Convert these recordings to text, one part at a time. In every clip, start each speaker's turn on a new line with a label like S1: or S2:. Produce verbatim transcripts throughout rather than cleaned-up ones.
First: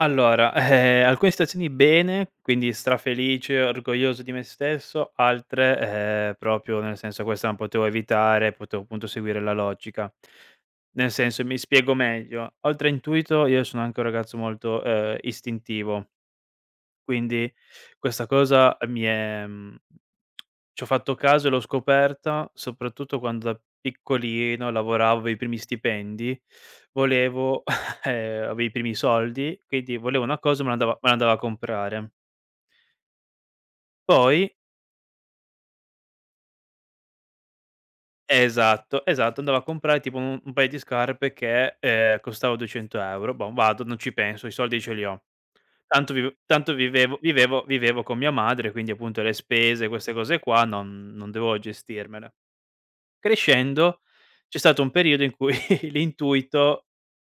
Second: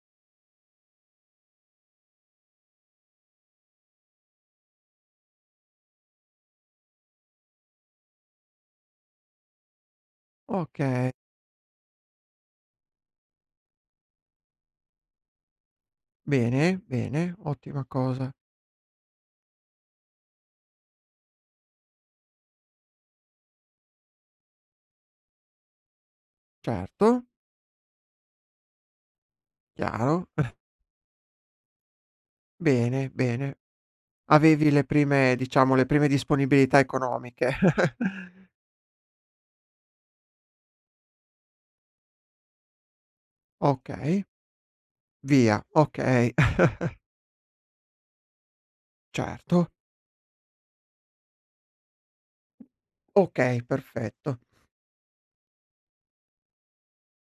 S1: Allora, alcune stazioni bene, quindi strafelice, orgoglioso di me stesso, altre, ehm, propio nel senso: "Questa non potevo evitare, potevo appunto seguire la logica". Nel
S2: Oka
S1: senso, mi spiego meglio: oltre intuito io sono anche un ragazzo molto, ehm, istintivo.
S2: Bene, bene,
S1: Quindi,
S2: ottima
S1: questa
S2: cosa.
S1: cosa mi è, mhmm, ci ho fatto caso e l'ho scoperta, soprattutto quando da piccolino lavoravo, i primi stipendi,
S2: Certo.
S1: volevo ehm, avevo i primi soldi, quindi, volevo
S2: Chiaro.
S1: una cosa e me l'andavo me l'andavo a comprare.
S2: Bene, bene.
S1: Poi
S2: Avevi le prime, diciamo, le prime disponibilità economiche.
S1: Esatto, esatto, andavo a comprare tipo un-un paio di scarpe che, ehm, costava duecento euro. Bom, vado, non ci
S2: Okay.
S1: penso, i soldi ce li ho.
S2: Via,
S1: Tanto
S2: okay.
S1: viv tanto vivevo vivevo vivevo con mia madre, quindi appunto le
S2: Certo.
S1: spese, queste cose qua non non devo gestirmele.
S2: Okay,
S1: Crescendo,
S2: perfetto.
S1: c'è stato un periodo in cui l'intuito è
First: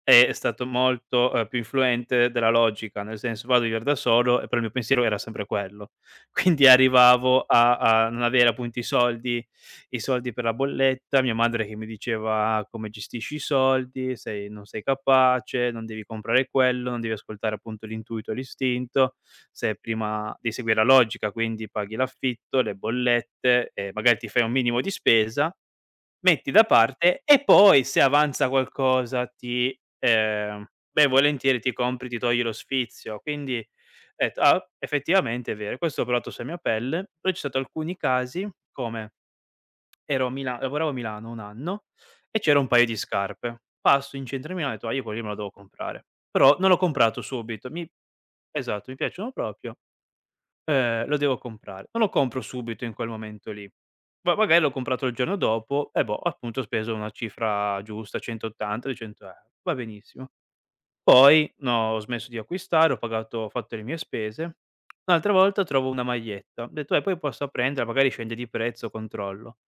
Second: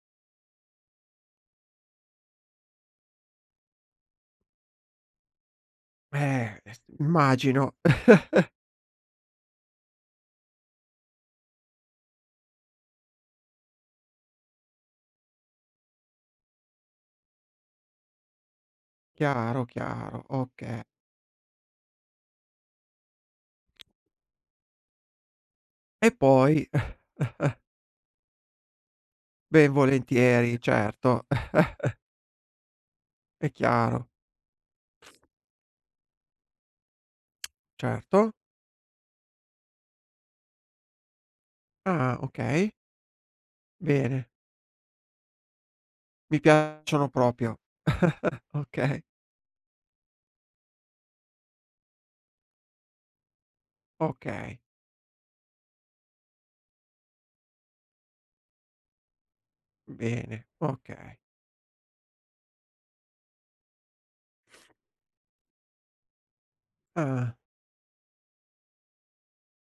S1: è stato molto, uhm, più influente della logica, nel senso vado a viver da solo e però il mio pensiero era sempre quello.
S2: Beh
S1: Quindi
S2: es
S1: arrivavo
S2: immagino.
S1: a a non avere appunto i soldi i soldi per la bolletta, mia madre che mi diceva: "Come gestisci i soldi, sei non sei capace, non devi comprare quello, non devi ascoltare appunto l'intuito, l'istinto,
S2: Chiaro,
S1: se è
S2: chiaro,
S1: prima di
S2: oka
S1: seguire la logica, quindi paghi l'affitto, le bollette e magari ti fai un minimo di spesa,
S2: E
S1: metti da
S2: poi
S1: parte e poi se avanza qualcosa
S2: Ben
S1: ti
S2: volentieri,
S1: ehm ben
S2: certo.
S1: volentieri ti compri ti togli lo sfizio!".
S2: È
S1: Quindi
S2: chiaro.
S1: etto: "Ah o effettivamente è vero.". E questo ho proato sua mia pelle; però c'è stato alcuni
S2: Certo.
S1: casi come: ero a Mila lavoravo a Milano un anno
S2: Ah!
S1: e c'era un
S2: Okay.
S1: paio di scarpe. Passo in
S2: Bene.
S1: centro a Milano e ho etto: "A Io quello lì me la devo comprare!".
S2: Mi
S1: Però non l'ho
S2: piacciono
S1: comprato
S2: propio.
S1: subito. "Mi", esatto: "Mi
S2: Okay.
S1: piacciono propio, ehm, lo devo comprare.". Non lo compro subito in quel momento lì. Va
S2: Okay.
S1: vagai l'ho comprato il giorno dopo e boh, appunto ho speso una cifra giusta, cento ottanta, duecento euro. Va benissimo.
S2: Bene, okay.
S1: Poi no ho smesso di acquistare, ho pagato ho fatto le mie spese. Un'altra volta trovo una maglietta, ho detto: "Vabbè poi
S2: Ah!
S1: posso prenderla, magari scende di prezzo, controllo!".